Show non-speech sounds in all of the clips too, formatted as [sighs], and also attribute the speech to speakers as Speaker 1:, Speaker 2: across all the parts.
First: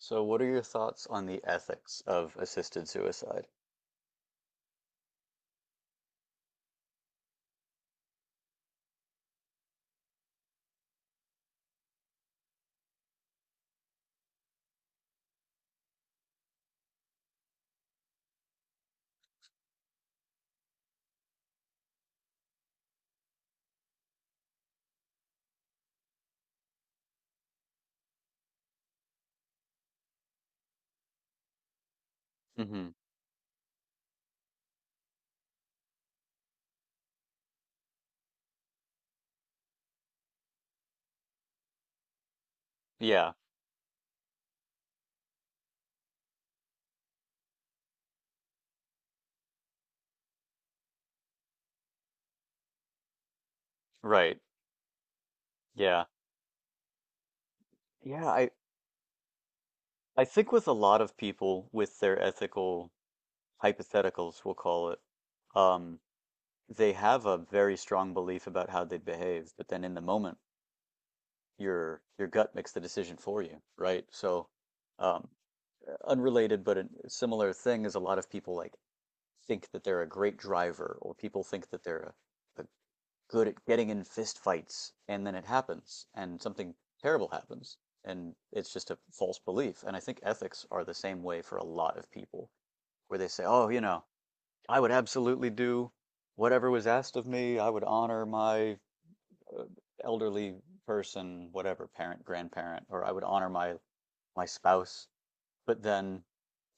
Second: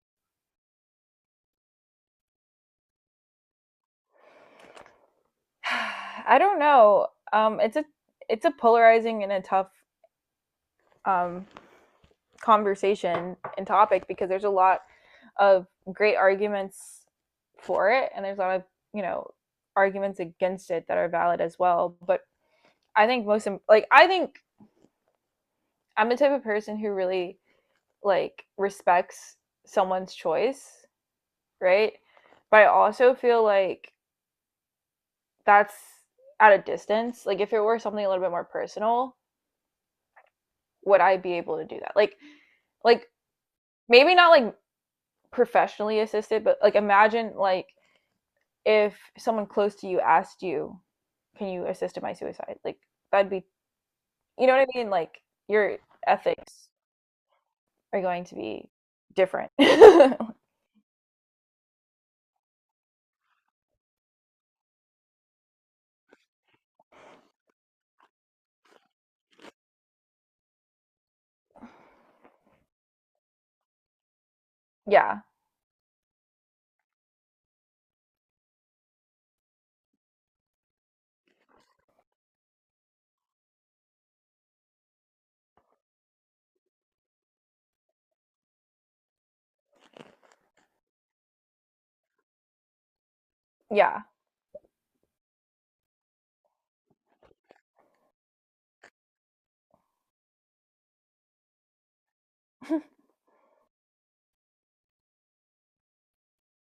Speaker 1: So, what are your thoughts on the ethics of assisted suicide?
Speaker 2: [sighs] I don't know. It's a polarizing and a tough um, conversation and topic because there's a lot of great arguments for it, and there's a lot of you know arguments against it that are valid as well. But I think I'm the type of person who really like respects someone's choice, right? But I
Speaker 1: Hmm.
Speaker 2: also feel like that's at a distance. Like if it were something a little bit more personal, would I be able to do that? Like
Speaker 1: Yeah,
Speaker 2: maybe not like professionally assisted, but like imagine like if someone close to you asked you, "Can you assist in my suicide?" Like that'd be
Speaker 1: right.
Speaker 2: you know what I mean? Like your
Speaker 1: Yeah.
Speaker 2: ethics are going
Speaker 1: Yeah,
Speaker 2: to
Speaker 1: I
Speaker 2: be different. [laughs]
Speaker 1: I think with a lot of people with their ethical hypotheticals, we'll call it, um, they have a very strong belief about how they'd behave, but then in the moment, your gut makes the decision for you, right? So,
Speaker 2: yeah.
Speaker 1: um, unrelated but a similar thing is a lot of people like think that they're a great driver, or people think that they're a good at getting in fist fights, and then it happens and something terrible happens, and it's just a false belief. And I think ethics are the same way for a lot of people, where they say, oh, you
Speaker 2: Yeah.
Speaker 1: know, I would absolutely do whatever was asked of me. I would honor my uh, elderly person, whatever, parent, grandparent, or I would honor my spouse. But then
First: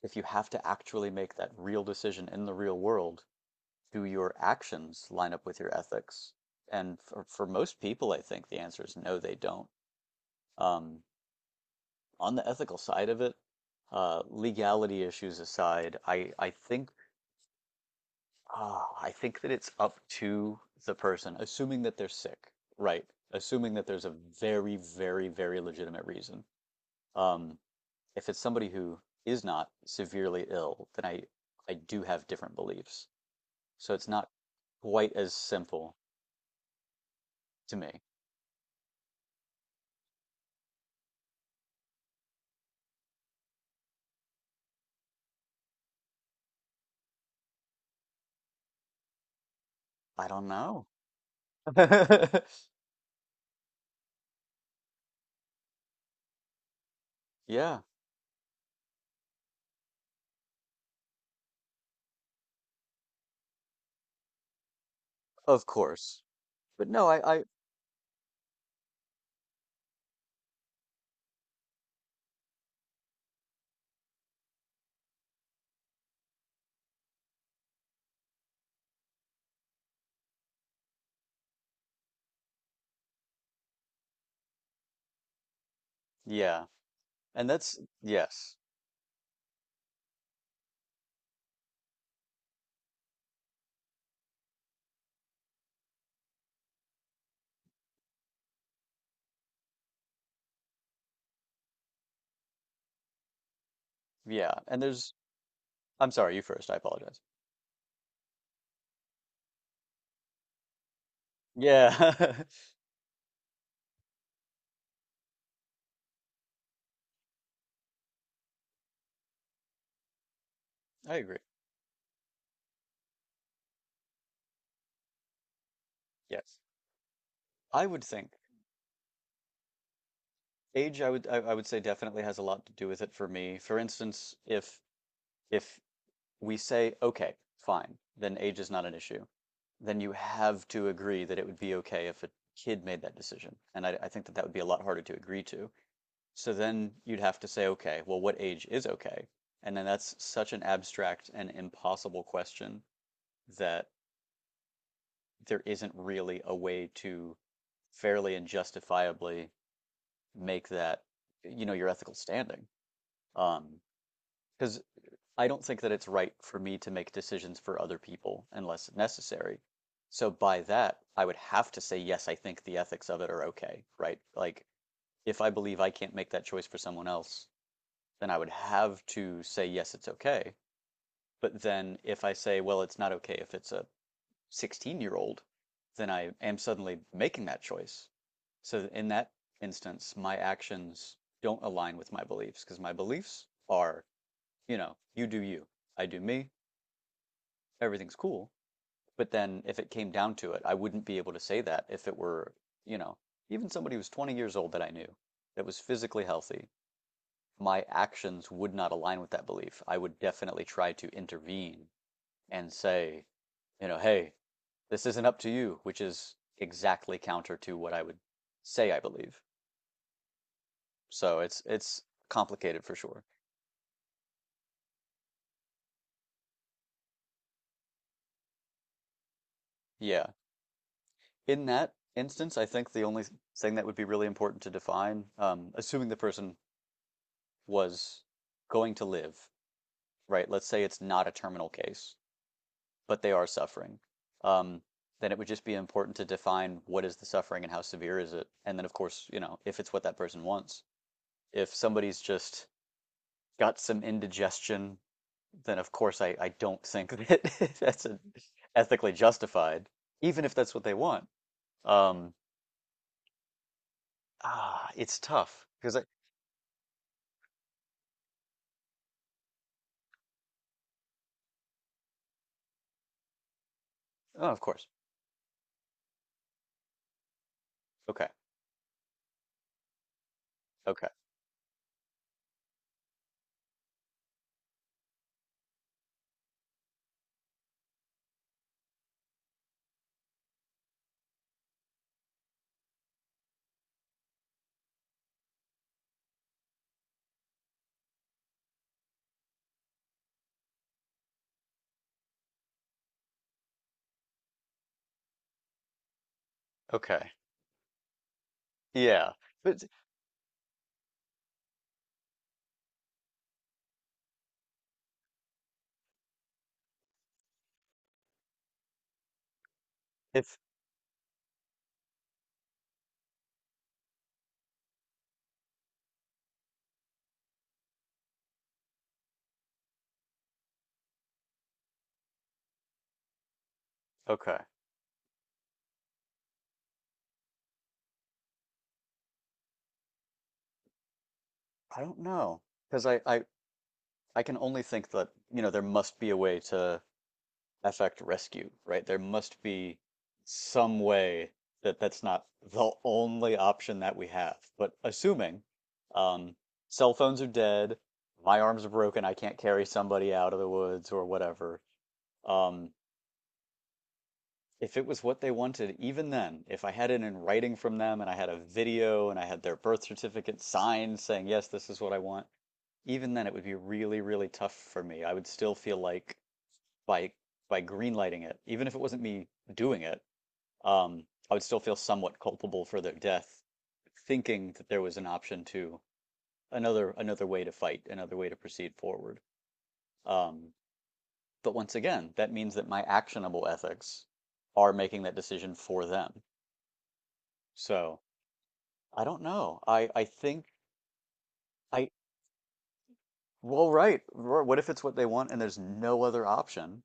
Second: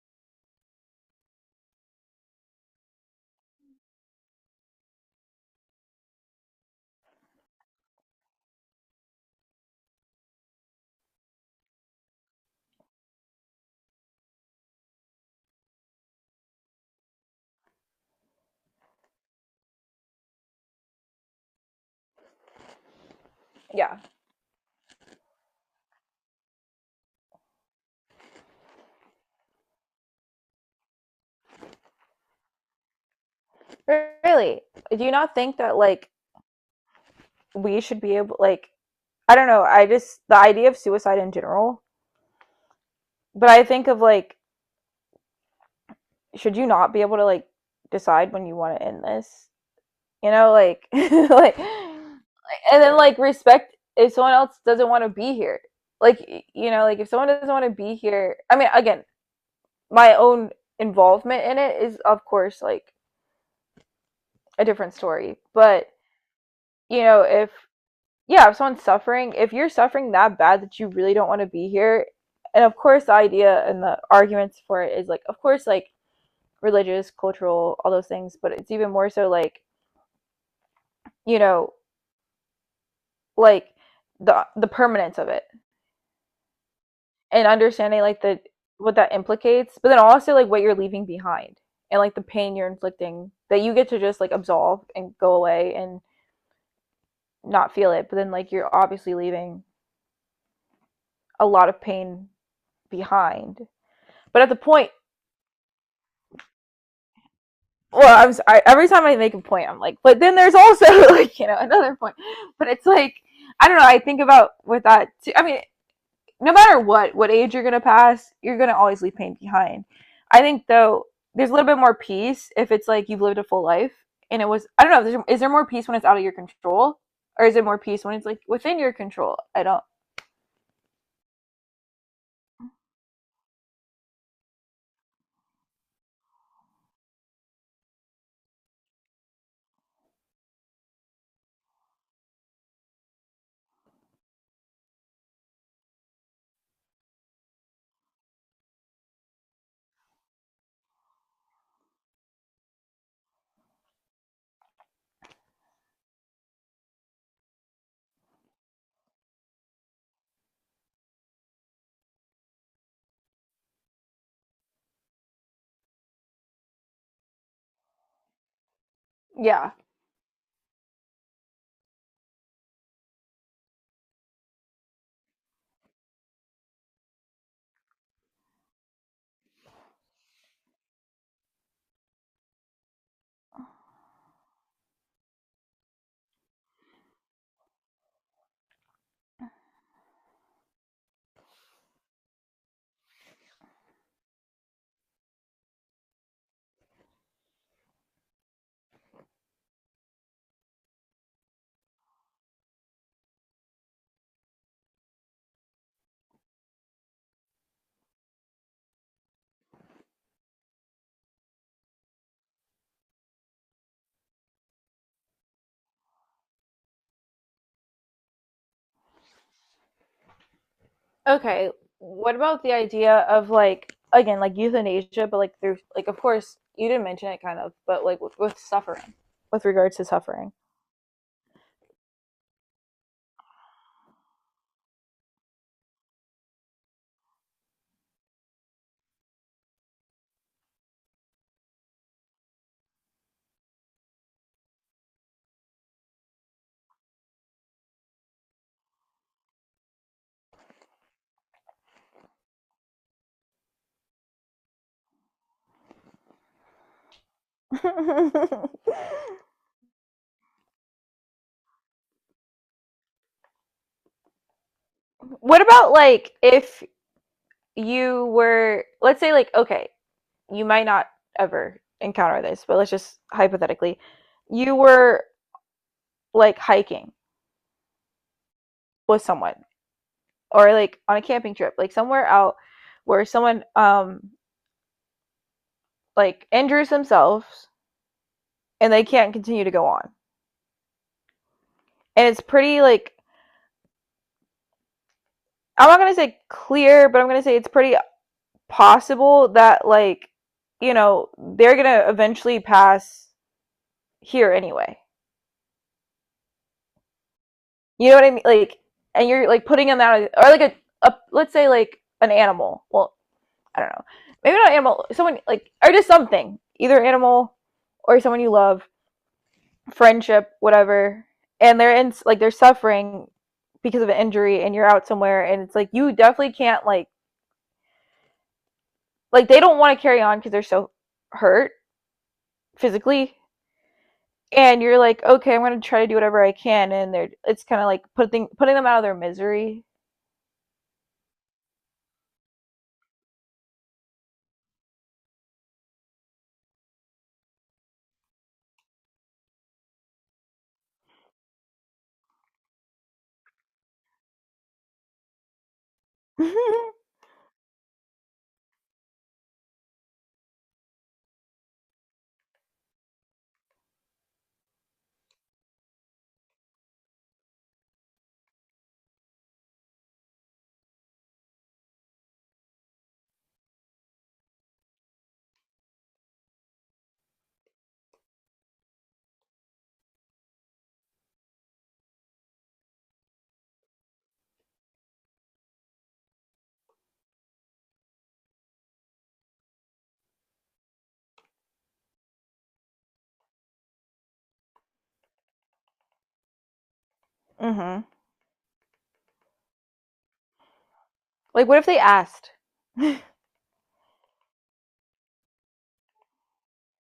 Speaker 1: if you have to actually make that real decision in the real world, do your actions line up with your ethics? And for, most people, I think the answer is no, they don't. Um, on the ethical side of it, legality issues aside, I think I think that it's up to the person, assuming that they're sick, right? Assuming that
Speaker 2: Yeah.
Speaker 1: there's a very, very, very legitimate reason. Um, if it's somebody who is not severely ill, then I do have different beliefs. So it's not
Speaker 2: Really. Do you
Speaker 1: quite as
Speaker 2: not think that
Speaker 1: simple
Speaker 2: like
Speaker 1: to
Speaker 2: we
Speaker 1: me.
Speaker 2: should be able like I don't know, I just the idea of suicide in general, but I think of like should you not be able to like decide when you want to end this?
Speaker 1: I don't know.
Speaker 2: Like, [laughs] like,
Speaker 1: [laughs]
Speaker 2: and then like respect if someone else doesn't want to be here. Like, like if someone doesn't want to
Speaker 1: Yeah,
Speaker 2: be here, I mean, again, my own involvement in it is of course like a different story.
Speaker 1: of
Speaker 2: But,
Speaker 1: course. But no,
Speaker 2: if yeah, if someone's suffering, if you're suffering that bad that you really don't want to be here, and of course the idea and the arguments for it is like of course like religious, cultural, all those things, but it's even more so like, you know, like the permanence of it
Speaker 1: yeah.
Speaker 2: and
Speaker 1: And that's,
Speaker 2: understanding like the
Speaker 1: yes.
Speaker 2: what that implicates, but then also like what you're leaving behind and like the pain you're inflicting that you get to just like absolve and go away and not feel it, but then like you're obviously leaving a lot of pain behind. But at
Speaker 1: Yeah.
Speaker 2: the
Speaker 1: And
Speaker 2: point,
Speaker 1: there's, I'm sorry, you first. I apologize.
Speaker 2: well, I, every time I make a point, I'm like, but then there's also [laughs] like another point,
Speaker 1: Yeah.
Speaker 2: but it's like I don't know. I think about with that too. I mean, no matter what age you're gonna pass, you're gonna always leave pain behind. I think though,
Speaker 1: [laughs] I agree.
Speaker 2: there's a little bit more peace if it's like you've lived a full life and it was. I don't know. Is there more peace when it's out of your
Speaker 1: Yes.
Speaker 2: control, or is it more
Speaker 1: I would
Speaker 2: peace when it's
Speaker 1: think
Speaker 2: like within your control? I don't.
Speaker 1: age, I would say definitely has a lot to do with it for me. For instance, if we say, okay, fine, then age is not an issue, then you have to agree that it would be okay if a kid made that decision. And I think that that would be a lot harder to agree to. So then you'd have to say, okay, well, what age is okay? And then that's such an abstract and impossible question that there isn't really a way to fairly and justifiably make that, you know, your ethical standing. Um, because I don't think that it's right for me to make decisions for other people unless necessary.
Speaker 2: Yeah.
Speaker 1: So by that, I would have to say, yes, I think the ethics of it are okay, right? Like, if I believe I can't make that choice for someone else, then I would have to say, yes, it's okay. But then if I say, well, it's not okay if it's a 16-year-old, then I am suddenly making that choice. So in that instance, my actions don't align with my beliefs, because my beliefs are, you know, you do you, I do me, everything's cool. But then if it came down to it, I wouldn't be able to say that if it were, you know, even somebody who was 20 years old that I knew that was physically healthy, my actions would not align with that belief. I would definitely try to intervene and say, you know, hey, this isn't up to you, which is exactly counter to what I would say I believe. So it's
Speaker 2: Okay.
Speaker 1: it's
Speaker 2: What about the
Speaker 1: complicated for
Speaker 2: idea
Speaker 1: sure.
Speaker 2: of like again like euthanasia, but like through like of course you didn't mention it kind of, but like with suffering, with regards to
Speaker 1: Yeah.
Speaker 2: suffering.
Speaker 1: In that instance, I think the only thing that would be really important to define, assuming the person was going to live, right? Let's say it's not a terminal case but they are suffering, um, then it would just be important to define what is the suffering and how severe is it. And then, of course, you know, if it's what that person wants. If somebody's just got some indigestion, then of course I don't think that [laughs] that's a,
Speaker 2: [laughs]
Speaker 1: ethically justified, even if that's what they want. Um, it's
Speaker 2: What
Speaker 1: tough
Speaker 2: about
Speaker 1: because I,
Speaker 2: like if you were, let's say, like, okay, you might not ever encounter this, but let's just hypothetically,
Speaker 1: oh, of
Speaker 2: you
Speaker 1: course.
Speaker 2: were like hiking
Speaker 1: Okay.
Speaker 2: with someone or like
Speaker 1: Okay.
Speaker 2: on a camping trip, like somewhere out where someone like injures themselves and they can't continue to go on. And it's pretty like I'm not gonna say clear, but I'm gonna say it's pretty possible that like, you know, they're gonna eventually pass here anyway.
Speaker 1: Okay.
Speaker 2: You know what I mean? Like, and
Speaker 1: Yeah.
Speaker 2: you're like
Speaker 1: But
Speaker 2: putting them out, or like a let's say like an animal. Well, I don't know. Maybe not an animal. Someone like, or just something. Either animal or someone you love, friendship,
Speaker 1: if,
Speaker 2: whatever. And they're in like they're suffering because of an injury, and you're out somewhere, and it's like you definitely can't like they don't want to carry on because they're so hurt physically
Speaker 1: okay.
Speaker 2: and you're like okay, I'm going to try to do whatever I can and they're it's kind of like putting them out of their misery.
Speaker 1: I don't know because I can only think that, you know, there must be a way to affect rescue, right? There must be some way that that's not the only option that we have. But assuming
Speaker 2: [laughs]
Speaker 1: um,
Speaker 2: Mm-hmm.
Speaker 1: cell phones are dead, my arms are broken, I can't carry somebody out of the woods or whatever. Um, if it was what they wanted, even then, if I had it in writing from them and I had a video and I had their birth certificate signed saying, yes, this is what I want, even then it would be really, really tough for me. I would still feel like by by greenlighting it, even if it wasn't me doing it, um, I would still feel somewhat culpable for their death, thinking that there was an option to another way to fight, another way to proceed forward. Um, but once again, that means that my actionable ethics are making that decision for them. So I don't know. I think
Speaker 2: Like, what if
Speaker 1: I
Speaker 2: they asked?
Speaker 1: Well, right. What if it's what they want and there's no other option?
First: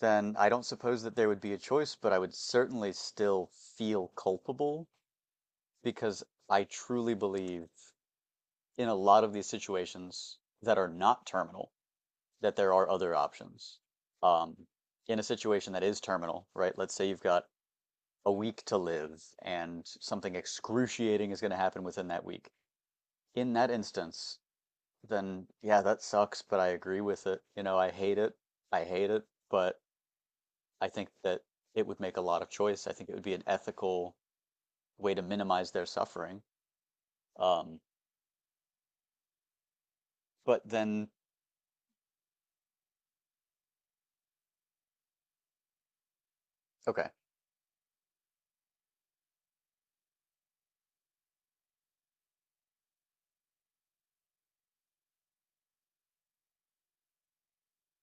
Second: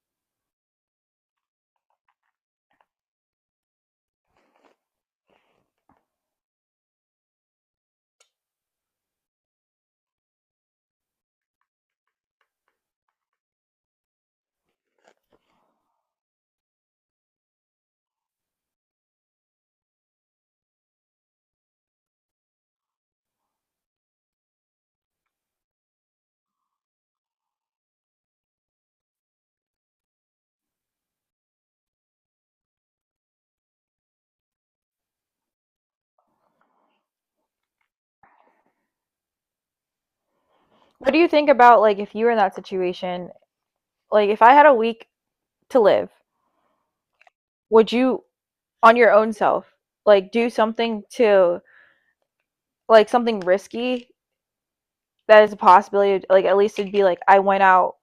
Speaker 1: Then I don't suppose that there would be a choice, but I would certainly still feel culpable, because I truly believe in a lot of these situations that are not terminal that there are other options. Um, in a situation that is terminal, right? Let's say you've got a week to live and something excruciating is going to happen within that week. In that instance, then yeah, that sucks, but I agree with it. You know, I hate it. I hate it, but I think that it would make a lot of choice. I think it would be an ethical way to minimize their suffering. Um, but then,
Speaker 2: What do you think about like if you were in that situation? Like, if I had a week to live,
Speaker 1: okay.
Speaker 2: would you, on your own self, like do something to like something risky that is a possibility? Like, at least it'd be like I went out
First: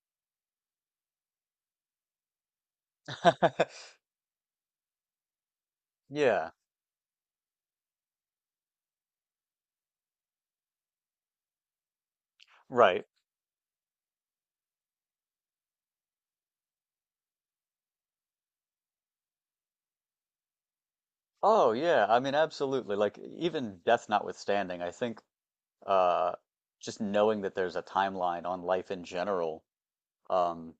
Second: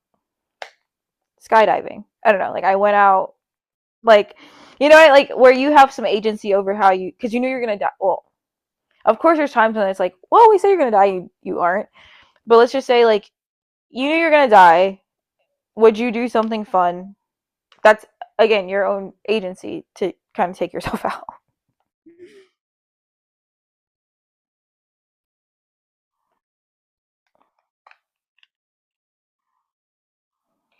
Speaker 2: skydiving. I don't know. Like, I went out
Speaker 1: [laughs]
Speaker 2: like, like where you have some
Speaker 1: Yeah,
Speaker 2: agency over how you because you knew you're gonna die. Well, of course, there's times when it's like, well, we said you're gonna die, you aren't. But let's just
Speaker 1: right.
Speaker 2: say like you knew you're gonna die. Would you do something fun that's again your own agency to kind of take yourself [laughs] out.
Speaker 1: Oh, yeah. I mean, absolutely. Like, even death notwithstanding, I think uh just knowing that there's a timeline on life in general um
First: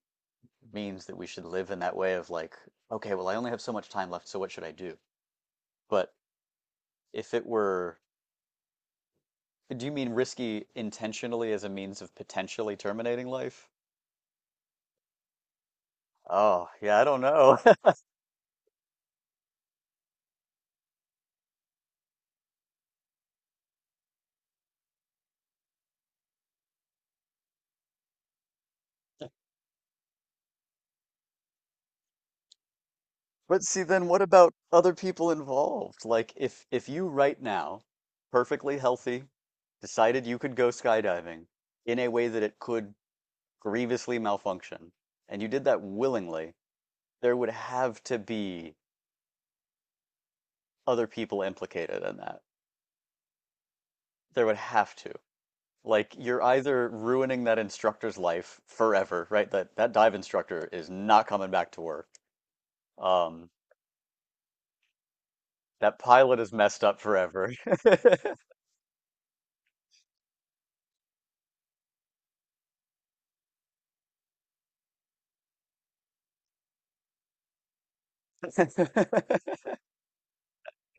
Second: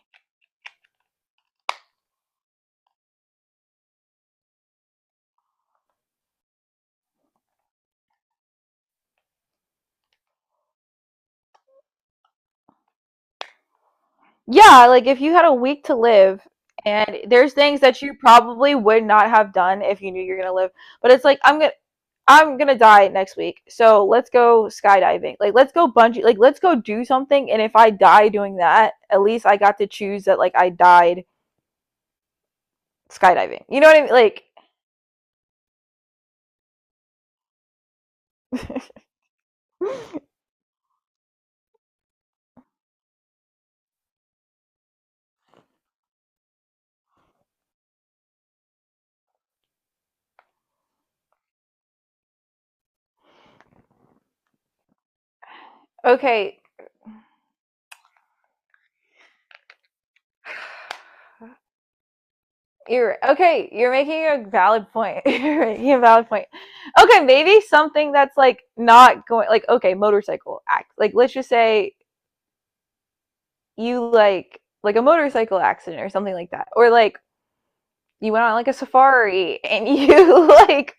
Speaker 1: means that we should live in that way of like, okay, well, I only have so much time left, so what should I do? But if it were, do you mean risky intentionally as a means of potentially terminating life?
Speaker 2: Yeah, like if you had a week to live
Speaker 1: Oh, yeah, I
Speaker 2: and
Speaker 1: don't
Speaker 2: there's
Speaker 1: know.
Speaker 2: things
Speaker 1: [laughs]
Speaker 2: that you probably would not have done if you knew you're going to live, but it's like I'm going to I'm gonna die next week, so let's go skydiving. Like, let's go bungee. Like, let's go do something. And if I die doing that, at least I got to choose that. Like, I died
Speaker 1: But
Speaker 2: skydiving. You
Speaker 1: see,
Speaker 2: know what I
Speaker 1: then what
Speaker 2: mean?
Speaker 1: about other people involved? Like, if you right now, perfectly healthy,
Speaker 2: Like,
Speaker 1: decided you could go skydiving in a way that it could grievously malfunction, and you did that willingly, there would have to be other people implicated in that. There would have to.
Speaker 2: [laughs]
Speaker 1: Like, you're
Speaker 2: okay.
Speaker 1: either ruining that instructor's life forever, right? That dive instructor is not coming back to work.
Speaker 2: You're
Speaker 1: Um,
Speaker 2: okay. You're making a valid point. [laughs] You're making
Speaker 1: that
Speaker 2: a valid
Speaker 1: pilot
Speaker 2: point.
Speaker 1: is messed up
Speaker 2: Okay,
Speaker 1: forever.
Speaker 2: maybe something that's like not going like okay, motorcycle act. Like let's just say you like a motorcycle accident or something like that. Or like you went on like a safari
Speaker 1: [laughs]
Speaker 2: and [laughs] you like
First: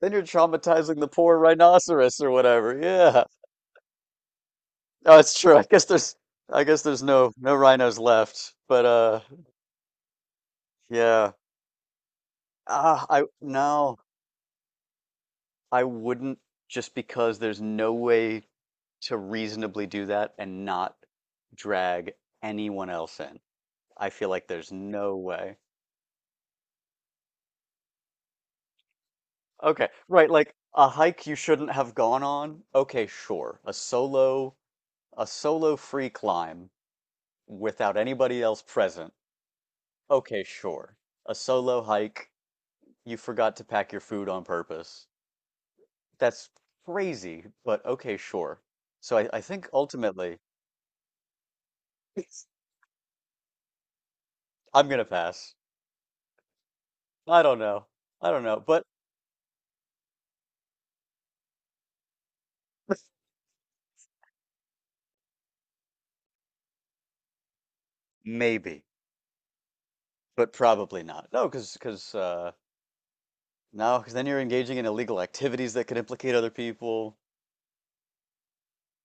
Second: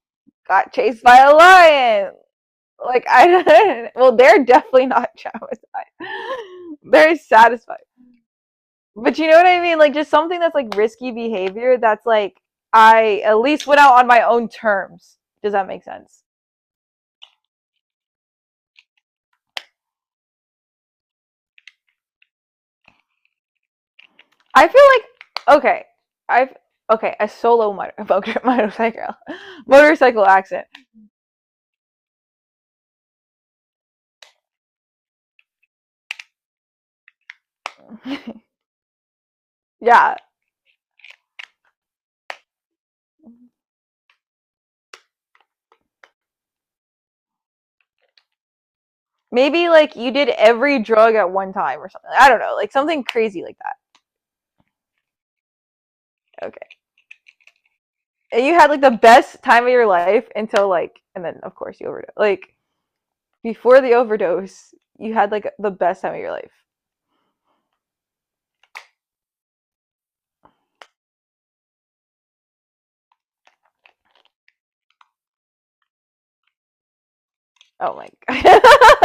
Speaker 1: Then you're
Speaker 2: got
Speaker 1: traumatizing
Speaker 2: chased
Speaker 1: the
Speaker 2: by a
Speaker 1: poor
Speaker 2: lion.
Speaker 1: rhinoceros or whatever.
Speaker 2: Like
Speaker 1: Yeah.
Speaker 2: I [laughs] don't well, they're definitely not
Speaker 1: Oh, it's true.
Speaker 2: traumatized.
Speaker 1: I guess
Speaker 2: [laughs]
Speaker 1: there's
Speaker 2: They're
Speaker 1: no
Speaker 2: satisfied.
Speaker 1: rhinos left. But
Speaker 2: But you know what I mean? Like just something that's like risky
Speaker 1: yeah.
Speaker 2: behavior that's like
Speaker 1: Ah,
Speaker 2: I
Speaker 1: I
Speaker 2: at least went
Speaker 1: no,
Speaker 2: out on my own terms. Does that
Speaker 1: I
Speaker 2: make sense?
Speaker 1: wouldn't, just because there's no way to reasonably do that and not drag anyone else in. I feel like
Speaker 2: I
Speaker 1: there's
Speaker 2: feel
Speaker 1: no way.
Speaker 2: like okay. I've okay, a solo [laughs] motorcycle
Speaker 1: Okay,
Speaker 2: motorcycle
Speaker 1: right, like
Speaker 2: accident.
Speaker 1: a hike you shouldn't have gone on. Okay, sure. A solo free climb without anybody
Speaker 2: [laughs]
Speaker 1: else present.
Speaker 2: Yeah.
Speaker 1: Okay, sure. A solo hike, you forgot to pack your food on purpose. That's crazy, but okay, sure. So I think
Speaker 2: Maybe like you did
Speaker 1: ultimately
Speaker 2: every drug at one time or something. I don't know.
Speaker 1: [laughs]
Speaker 2: Like something crazy like that.
Speaker 1: I'm gonna pass.
Speaker 2: Okay.
Speaker 1: I don't know. I don't
Speaker 2: And you
Speaker 1: know,
Speaker 2: had like
Speaker 1: but
Speaker 2: the best time of your life until like and then of course you overdose. Like
Speaker 1: [laughs]
Speaker 2: before the overdose, you had like the best time of your life.
Speaker 1: maybe, but probably not. No, because, no, because then you're engaging in illegal activities that could implicate other people.
Speaker 2: Oh my god.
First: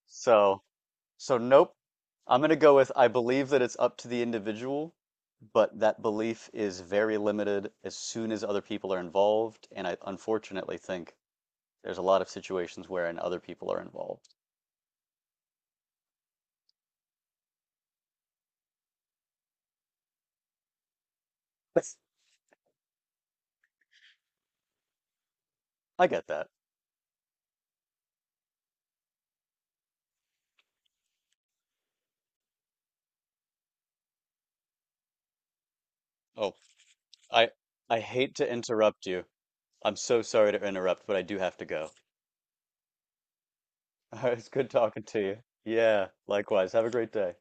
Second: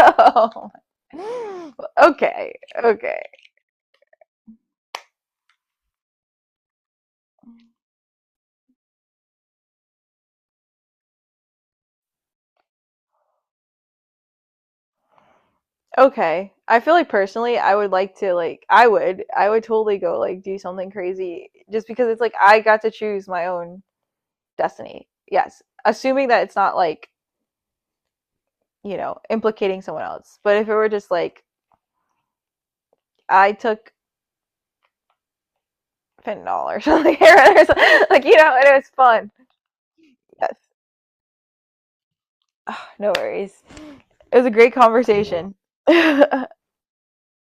Speaker 2: [laughs]
Speaker 1: So
Speaker 2: Oh my-
Speaker 1: Nope. I'm going
Speaker 2: Okay.
Speaker 1: to go with I
Speaker 2: Okay.
Speaker 1: believe that it's up to the individual, but that belief is very limited as soon as other people are involved. And I unfortunately think there's a lot of situations wherein other people are involved.
Speaker 2: Okay. I feel like personally I would like to like I would totally go like do something crazy just because it's
Speaker 1: [laughs]
Speaker 2: like I got to choose my own destiny. Yes.
Speaker 1: I get
Speaker 2: Assuming that
Speaker 1: that.
Speaker 2: it's not like, implicating someone else. But if it were just like I took
Speaker 1: Oh,
Speaker 2: fentanyl or something [laughs]
Speaker 1: I
Speaker 2: or
Speaker 1: I
Speaker 2: something, like
Speaker 1: hate to
Speaker 2: and it was
Speaker 1: interrupt you.
Speaker 2: fun.
Speaker 1: I'm so sorry
Speaker 2: Yes.
Speaker 1: to
Speaker 2: [sighs]
Speaker 1: interrupt, but I do have to go.
Speaker 2: Ah, no worries.
Speaker 1: [laughs]
Speaker 2: It was
Speaker 1: It's
Speaker 2: a
Speaker 1: good
Speaker 2: great
Speaker 1: talking to you.
Speaker 2: conversation.
Speaker 1: Yeah,
Speaker 2: [laughs]
Speaker 1: likewise. Have a great day.